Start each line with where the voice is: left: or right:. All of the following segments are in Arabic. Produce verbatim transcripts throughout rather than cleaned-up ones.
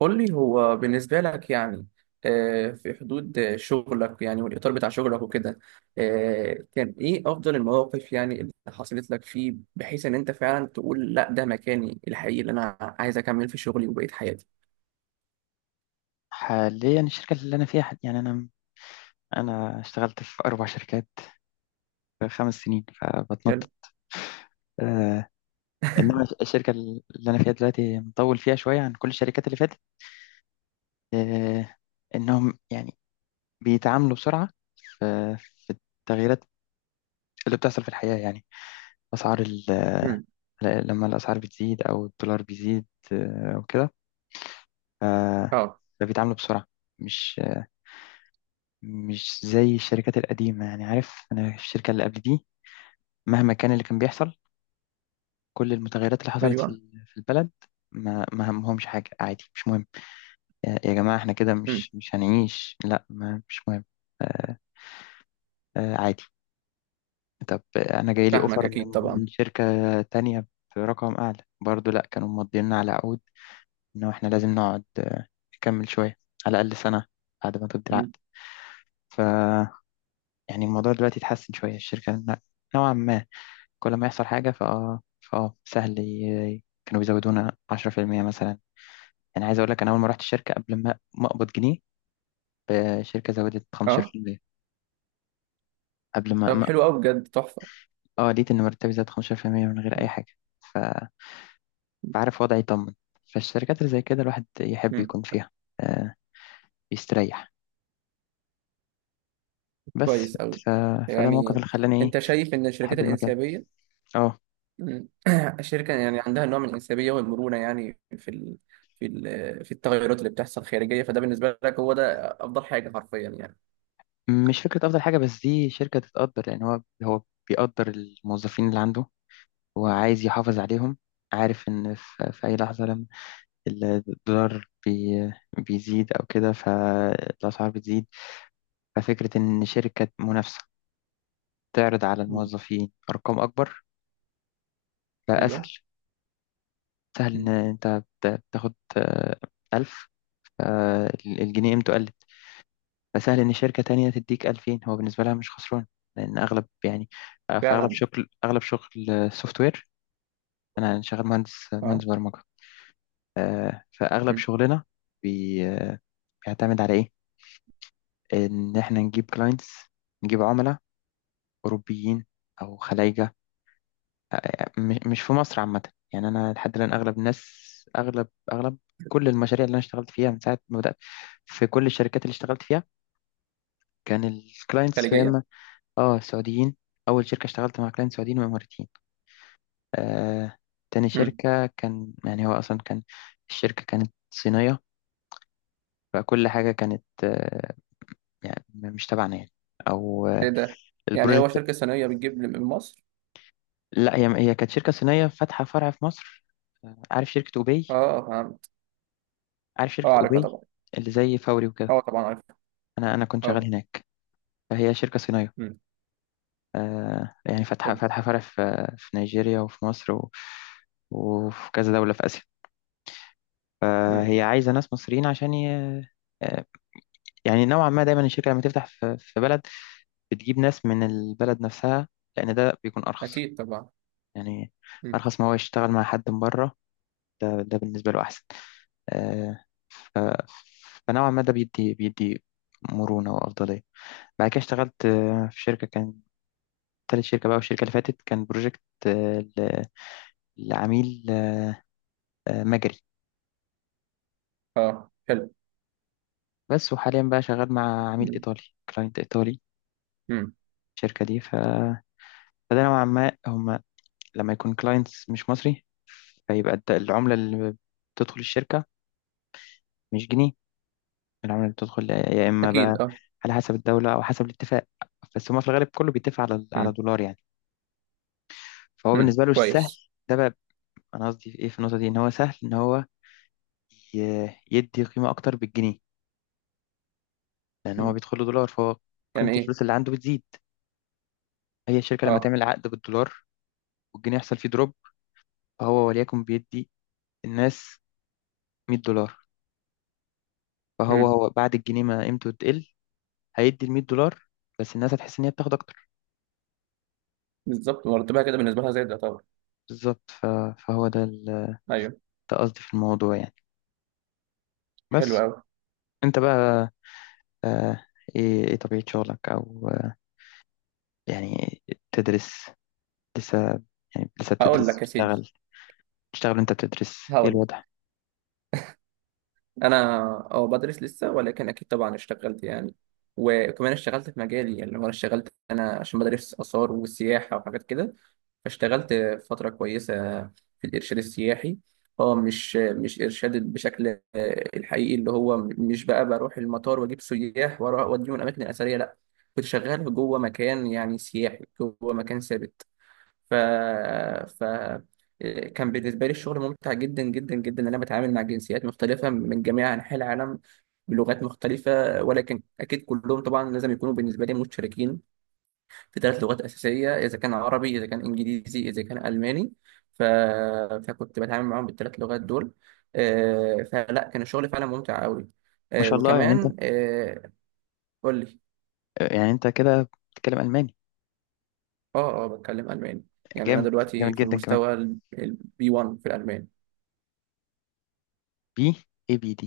right: قول لي هو بالنسبة لك يعني آه، في حدود آه، شغلك يعني والإطار بتاع شغلك وكده، آه، كان إيه أفضل المواقف يعني اللي حصلت لك فيه بحيث إن أنت فعلا تقول لا ده مكاني الحقيقي اللي أنا عايز أكمل في شغلي وبقية حياتي؟
left: حاليا الشركة اللي أنا فيها يعني أنا أنا اشتغلت في أربع شركات في خمس سنين فبتنطط.
right: حلو.
left: آه إنما الشركة اللي أنا فيها دلوقتي مطول فيها شوية عن كل الشركات اللي فاتت. آه إنهم يعني بيتعاملوا بسرعة في, في التغييرات اللي بتحصل في الحياة يعني أسعار ال
right: مم.
left: ل- لما الأسعار بتزيد أو الدولار بيزيد، آه، أو كده، ف-
right: أه.
left: فبيتعاملوا بسرعة، مش مش زي الشركات القديمة. يعني عارف أنا في الشركة اللي قبل دي مهما كان اللي كان بيحصل، كل المتغيرات اللي حصلت
right: أيوه.
left: في في البلد، ما ما همهمش حاجة. عادي، مش مهم. يا يا جماعة احنا كده
right: مم.
left: مش مش هنعيش، لا، ما مش مهم. آه آه، عادي. طب آه، انا جاي لي
right: فاهمك،
left: اوفر من
right: أكيد طبعا.
left: من شركة تانية برقم اعلى، برضو لا كانوا مضينا على عقود انه احنا لازم نقعد، آه، نكمل شوية على الاقل سنة بعد ما تبدي العقد.
right: مم.
left: ف يعني الموضوع دلوقتي اتحسن شوية. الشركة ن- نوعا ما كل ما يحصل حاجة فاه فاه سهل، ي- كانوا بيزودونا عشرة في المئة مثلا. يعني عايز اقول لك، انا اول ما رحت الشركه قبل ما ما اقبض جنيه، الشركه زودت
right: أه.
left: خمستاشر بالمية قبل ما,
right: طب
left: ما
right: حلو أوي، بجد تحفة.
left: اه لقيت ان مرتبي زاد خمسة عشر في المئة من غير اي حاجه. ف... فعارف وضعي يطمن. فالشركات اللي زي كده الواحد يحب
right: مم.
left: يكون فيها. آه يستريح بس.
right: كويس أوي.
left: ف... فده الموقف
right: يعني
left: اللي خلاني ايه،
right: أنت شايف إن الشركات
left: احب المكان.
right: الإنسيابية،
left: اه،
right: مم، الشركة يعني عندها نوع من الإنسيابية والمرونة يعني في ال... في ال... في التغيرات اللي بتحصل خارجية، فده بالنسبة لك هو ده أفضل حاجة حرفيا يعني؟
left: مش فكره افضل حاجه، بس دي شركه تتقدر. يعني هو هو بيقدر الموظفين اللي عنده، هو عايز يحافظ عليهم. عارف ان في, في اي لحظه الدولار بي بيزيد أو كده فالأسعار بتزيد. ففكرة إن شركة منافسة تعرض على
right: مم.
left: الموظفين أرقام أكبر فأسهل.
right: أيوه.
left: سهل إن
right: مم.
left: أنت بت- بتاخد آه، ألف، آه، الجنيه قيمته قلت، فسهل إن شركة تانية تديك ألفين. هو بالنسبة لها مش خسران، لأن أغلب يعني آه، في أغلب
right: فعلا.
left: شغل، أغلب شغل سوفت وير. أنا شغال مهندس
right: أه.
left: مهندس برمجة. آه، فأغلب
right: مم.
left: شغلنا بي- آه، بيعتمد على إيه؟ ان احنا نجيب كلاينتس، نجيب عملاء اوروبيين او خلايجه، م- مش في مصر عامه. يعني انا لحد الان اغلب الناس، اغلب اغلب كل المشاريع اللي انا اشتغلت فيها من ساعه ما بدات في كل الشركات اللي اشتغلت فيها، كان الكلاينتس يا
right: خارجية.
left: اما اه سعوديين. اول شركه اشتغلت مع كلاينت سعوديين واماراتيين. آه تاني
right: مم.
left: شركه كان، يعني هو اصلا كان الشركه كانت صينيه، فكل حاجه كانت آه يعني مش تبعنا يعني، او
right: إيه
left: آه،
right: ده؟ يعني هو
left: البروجكت.
right: شركة صينية بتجيب من مصر؟
left: لا، هي هي كانت شركة صينية فاتحة فرع في مصر. آه، عارف شركة أوباي؟
right: أه فهمت.
left: عارف
right: أه
left: شركة
right: عارفها
left: أوباي
right: طبعا.
left: اللي زي فوري وكده؟
right: أه طبعا عارفها.
left: أنا أنا كنت شغال
right: أه.
left: هناك. فهي شركة صينية،
right: مم.
left: آه يعني فاتحة
right: حلو.
left: فاتحة فرع في في نيجيريا وفي مصر و... وفي كذا دولة في آسيا.
right: مم.
left: فهي عايزة ناس مصريين عشان ي... آه، يعني نوعا ما دايما الشركة لما تفتح في في بلد بتجيب ناس من البلد نفسها، لأن ده بيكون أرخص
right: أكيد طبعا.
left: يعني.
right: مم.
left: أرخص ما هو يشتغل مع حد من بره، ده, ده بالنسبة له أحسن. آه، فنوعا ما ده بيدي بيدي مرونة وأفضلية. بعد كده اشتغلت آه، في شركة، كان تالت شركة بقى. والشركة اللي فاتت كان بروجكت آه، ل- لعميل آه، مجري
right: أه. حلو.
left: بس. وحاليا بقى شغال مع عميل
right: مم.
left: إيطالي، كلاينت إيطالي.
right: مم.
left: الشركة دي ف... فده نوعا ما هما، لما يكون كلاينتس مش مصري، فيبقى الد- العملة اللي بتدخل الشركة مش جنيه. العملة اللي بتدخل يا إما
right: أكيد
left: بقى
right: أه.
left: على حسب الدولة أو حسب الاتفاق، بس هما في الغالب كله بيتفق على على
right: مم.
left: دولار يعني. فهو
right: مم.
left: بالنسبة له سهل.
right: كويس.
left: ده بقى، انا قصدي في ايه في النقطه دي، ان هو سهل ان هو ي- يدي قيمه اكتر بالجنيه، لان هو
right: مم.
left: بيدخل له دولار، فهو
right: يعني
left: قيمه
right: إيه؟
left: الفلوس اللي عنده بتزيد. هي الشركه لما
right: أه.
left: تعمل عقد بالدولار والجنيه يحصل فيه دروب، فهو وليكن بيدي الناس مية دولار، فهو
right: مم.
left: هو بعد الجنيه ما قيمته تقل هيدي ال ميت دولار، بس الناس هتحس ان هي بتاخد اكتر.
right: بالظبط، مرتبها كده بالنسبة لها زي ده طبعا.
left: بالظبط. ف- فهو ده ال-
right: ايوه.
left: ده قصدي في الموضوع يعني.
right: حلو
left: بس
right: قوي.
left: انت بقى، آه، ايه ايه طبيعه شغلك او آه، يعني تدرس لسه؟ يعني لسه
right: هقول
left: بتدرس
right: لك يا سيدي.
left: بتشتغل؟ تشتغل وانت بتدرس؟ ايه
right: هقول لك.
left: الوضع؟
right: انا، اه بدرس لسه، ولكن اكيد طبعا اشتغلت يعني. وكمان اشتغلت في مجالي، يعني هو انا اشتغلت انا عشان بدرس اثار وسياحه وحاجات كده. فاشتغلت فتره كويسه في الارشاد السياحي. اه مش مش ارشاد بشكل آه، الحقيقي، اللي هو مش بقى بروح المطار واجيب سياح واروح اوديهم الاماكن الاثريه، لا، كنت شغال جوه مكان يعني سياحي، جوه مكان ثابت. ف ف كان بالنسبه لي الشغل ممتع جدا جدا جدا، ان انا بتعامل مع جنسيات مختلفه من جميع انحاء العالم بلغات مختلفه. ولكن اكيد كلهم طبعا لازم يكونوا بالنسبه لي مشتركين في ثلاث لغات اساسيه، اذا كان عربي، اذا كان انجليزي، اذا كان الماني. ف... فكنت بتعامل معاهم بالثلاث لغات دول. آه، فلا، كان الشغل فعلا ممتع قوي.
left: ما
right: آه،
left: شاء الله، يعني انت،
right: وكمان آه، قول لي.
left: يعني انت كده بتتكلم الماني؟
right: اه اه بتكلم الماني. يعني انا
left: جامد، جامد
right: دلوقتي في
left: جدا كمان.
right: المستوى البي واحد في الالماني.
left: بي اي بي دي،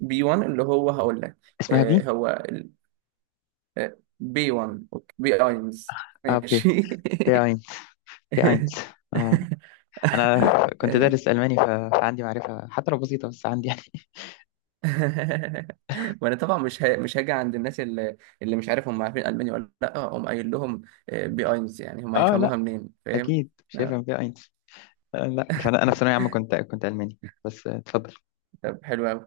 right: بي واحد اللي هو هقول لك
left: اسمها
right: آه،
left: بي،
right: هو ال- آه، بي واحد، أوكي. بي اينز.
left: اه بي،
right: ماشي.
left: بي اينز. بي اينز، اه. انا كنت
right: آه،
left: دارس الماني، ف- فعندي معرفه حتى لو بسيطه، بس عندي يعني
right: وانا طبعا مش ه... مش هاجي عند الناس اللي اللي مش عارف هم عارفين الماني ولا لا، اقوم قايل لهم آه، بي اينز، يعني هم
left: اه لا،
right: هيفهموها منين؟ فاهم.
left: اكيد مش
right: آه،
left: هيفهم بي اينز. آه لا، فانا انا في ثانويه عامه كنت كنت الماني، بس آه، اتفضل.
right: طب حلو قوي.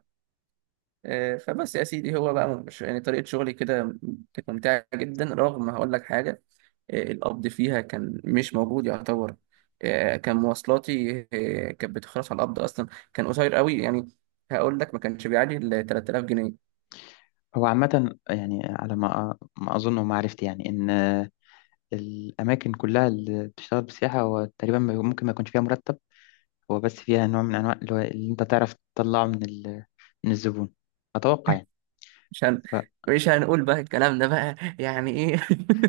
right: آه، فبس يا سيدي، هو بقى مش يعني طريقة شغلي كده كانت ممتعة جدا. رغم هقول لك حاجة، آه، القبض فيها كان مش موجود يعتبر. آه، كان مواصلاتي آه، كانت بتخلص على القبض أصلا. كان قصير قوي يعني. هقول لك ما كانش بيعدي ال تلات آلاف جنيه.
left: هو عامه يعني على ما ما اظن ومعرفتي يعني، ان آه، الاماكن كلها اللي بتشتغل بالسياحه هو تقريبا ما- ممكن ما يكونش فيها مرتب، هو بس فيها نوع من أنواع اللي هو اللي أنت تعرف تطلعه من ال... من الزبون، أتوقع يعني.
right: مش هن... مش هنقول بقى الكلام ده بقى يعني إيه.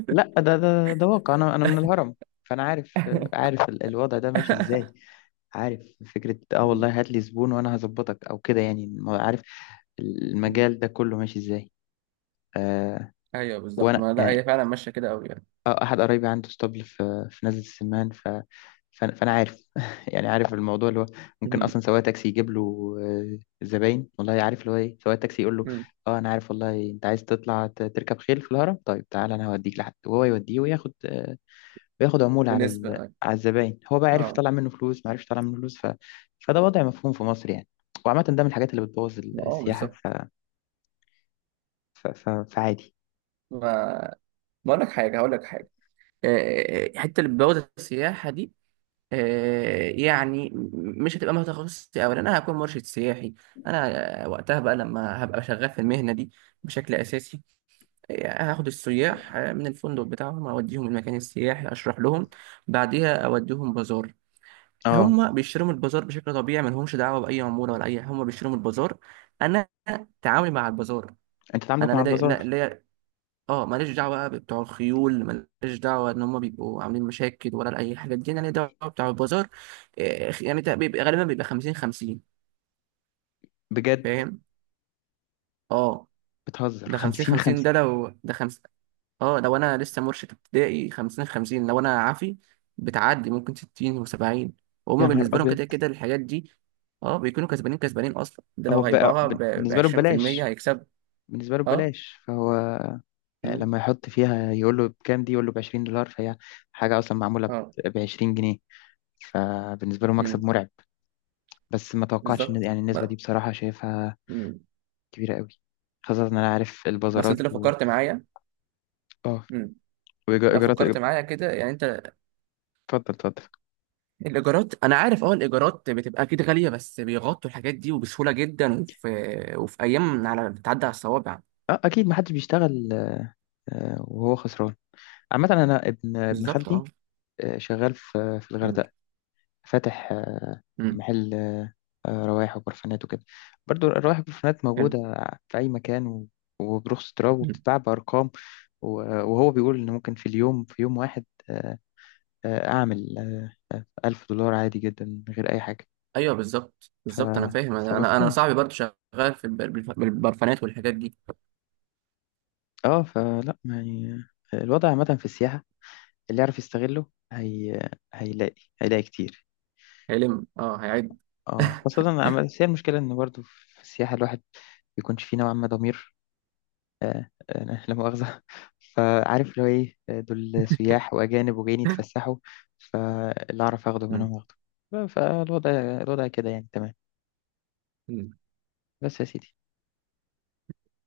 left: فلا، ده ده ده واقع. أنا أنا من الهرم، فأنا عارف، عارف ال- الوضع ده ماشي إزاي. عارف فكرة آه
right: مم.
left: والله هات لي زبون وأنا هظبطك أو كده يعني، ما- عارف
right: مم.
left: المجال ده كله ماشي إزاي. آه
right: ايوه بالظبط.
left: وأنا
right: ما لا،
left: يعني،
right: هي فعلا ماشيه كده قوي يعني.
left: آه، أحد قرايبي عنده اسطبل في في نزلة السمان، ف... فأنا فأنا عارف يعني، عارف الموضوع اللي هو ممكن
right: مم.
left: أصلا سواق تاكسي يجيب له، آه، زباين. والله عارف اللي هو إيه، سواق تاكسي يقول له
right: مم.
left: أه، أنا عارف والله، أنت عايز تطلع ت- تركب خيل في الهرم؟ طيب تعالى أنا هوديك لحد، وهو يوديه وياخد آه، وياخد عمولة على
right: ونسبه.
left: ال...
right: اه.
left: على الزباين. هو بقى عرف
right: اه.
left: يطلع منه فلوس، ما عرفش يطلع منه فلوس. ف... فده وضع مفهوم في مصر يعني، وعامة ده من الحاجات اللي بتبوظ
right: آه،
left: السياحة.
right: بالظبط.
left: ف... ف... ف... فعادي.
right: ما ما اقول لك حاجه، هقول لك حاجه. آه، حته اللي بوابه السياحه دي آه، يعني، م- مش هتبقى مهنه تخصصي، اولا انا هكون مرشد سياحي. انا آه، وقتها بقى لما هبقى شغال في المهنه دي بشكل اساسي، آه، هاخد السياح آه، من الفندق بتاعهم، اوديهم المكان السياحي، اشرح لهم، بعديها اوديهم بازار.
left: أه،
right: هم بيشتروا من البازار بشكل طبيعي، ما لهمش دعوه باي عموله ولا اي. هم بيشتروا من البازار. انا تعاملي مع البازار.
left: أنت
right: انا
left: تعاملك مع
right: لدي لا-
left: البازار
right: ليا. اه ماليش دعوه بقى بتوع الخيول، ماليش دعوه ان هم بيبقوا عاملين مشاكل ولا اي حاجه. دي انا ليا دعوه بتوع البازار. آه، يعني تق- بيبقى غالبا بيبقى خمسين خمسين.
left: بجد؟
right: فاهم. اه.
left: بتهزر!
right: ده خمسين
left: خمسين
right: خمسين،
left: خمسين؟
right: ده لو ده خمس. اه لو انا لسه مرشد ابتدائي خمسين خمسين، لو انا عافي بتعدي ممكن ستين و70. وهم
left: يا نهار
right: بالنسبه لهم
left: أبيض!
right: كده كده الحاجات دي. اه، بيكونوا كسبانين كسبانين اصلا. ده
left: هو
right: لو
left: بقى
right: هيبيعوها ب
left: بالنسبة له
right: عشرين في المية
left: ببلاش،
right: هيكسب.
left: بالنسبة له
right: اه.
left: ببلاش، فهو
right: مم.
left: لما يحط فيها يقول له بكام دي، يقول له ب عشرين دولار، فهي حاجة أصلا معمولة
right: اه.
left: ب عشرين جنيه، فبالنسبة له مكسب
right: مم.
left: مرعب. بس ما توقعتش إن
right: بالظبط
left: يعني
right: ب-
left: النسبة دي بصراحة شايفها
right: مم.
left: كبيرة قوي، خاصة إن أنا عارف
right: بس
left: البازارات
right: انت لو
left: و
right: فكرت معايا،
left: آه
right: لو
left: وإيجارات.
right: فكرت
left: اتفضل،
right: معايا كده يعني انت،
left: اتفضل.
right: الايجارات، انا عارف اه الايجارات بتبقى اكيد غاليه، بس بيغطوا الحاجات دي وبسهوله جدا. وفي وفي ايام على بتعدي على الصوابع.
left: آه أكيد، ما حدش بيشتغل آه، وهو خسران. عامة، أنا ابن ابن
right: بالظبط اه.
left: خالتي آه، شغال في في
right: مم.
left: الغردقة، فاتح آه،
right: مم.
left: محل آه، آه، روايح وبرفانات وكده. برضو الروايح والبرفانات
right: حلو.
left: موجودة في أي مكان، و- وبرخص تراب
right: مم.
left: وبتتباع بأرقام، و- وهو بيقول إن ممكن في اليوم، في يوم واحد، آه، آه، أعمل آه، آه، ألف دولار عادي جدا من غير أي حاجة.
right: ايوه بالظبط
left: ف...
right: بالظبط انا فاهم. انا انا أنا
left: فمفهوم.
right: صاحبي برضه شغال في البر- بالبرفانات والحاجات دي.
left: اه، فلا يعني، آه، الوضع عامة في السياحة اللي يعرف يستغله هي... هيلاقي هيلاقي كتير.
right: هيلم اه هيعد.
left: اه، خاصة عم- بس هي المشكلة إن برضو في السياحة الواحد بيكونش فيه نوعا ما ضمير، آه، آه، لا مؤاخذة. فعارف اللي هو إيه، آه، دول سياح وأجانب وجايين يتفسحوا، فاللي أعرف أخده منهم أخده. ف- فالوضع الوضع كده يعني تمام.
right: مم.
left: بس يا سيدي.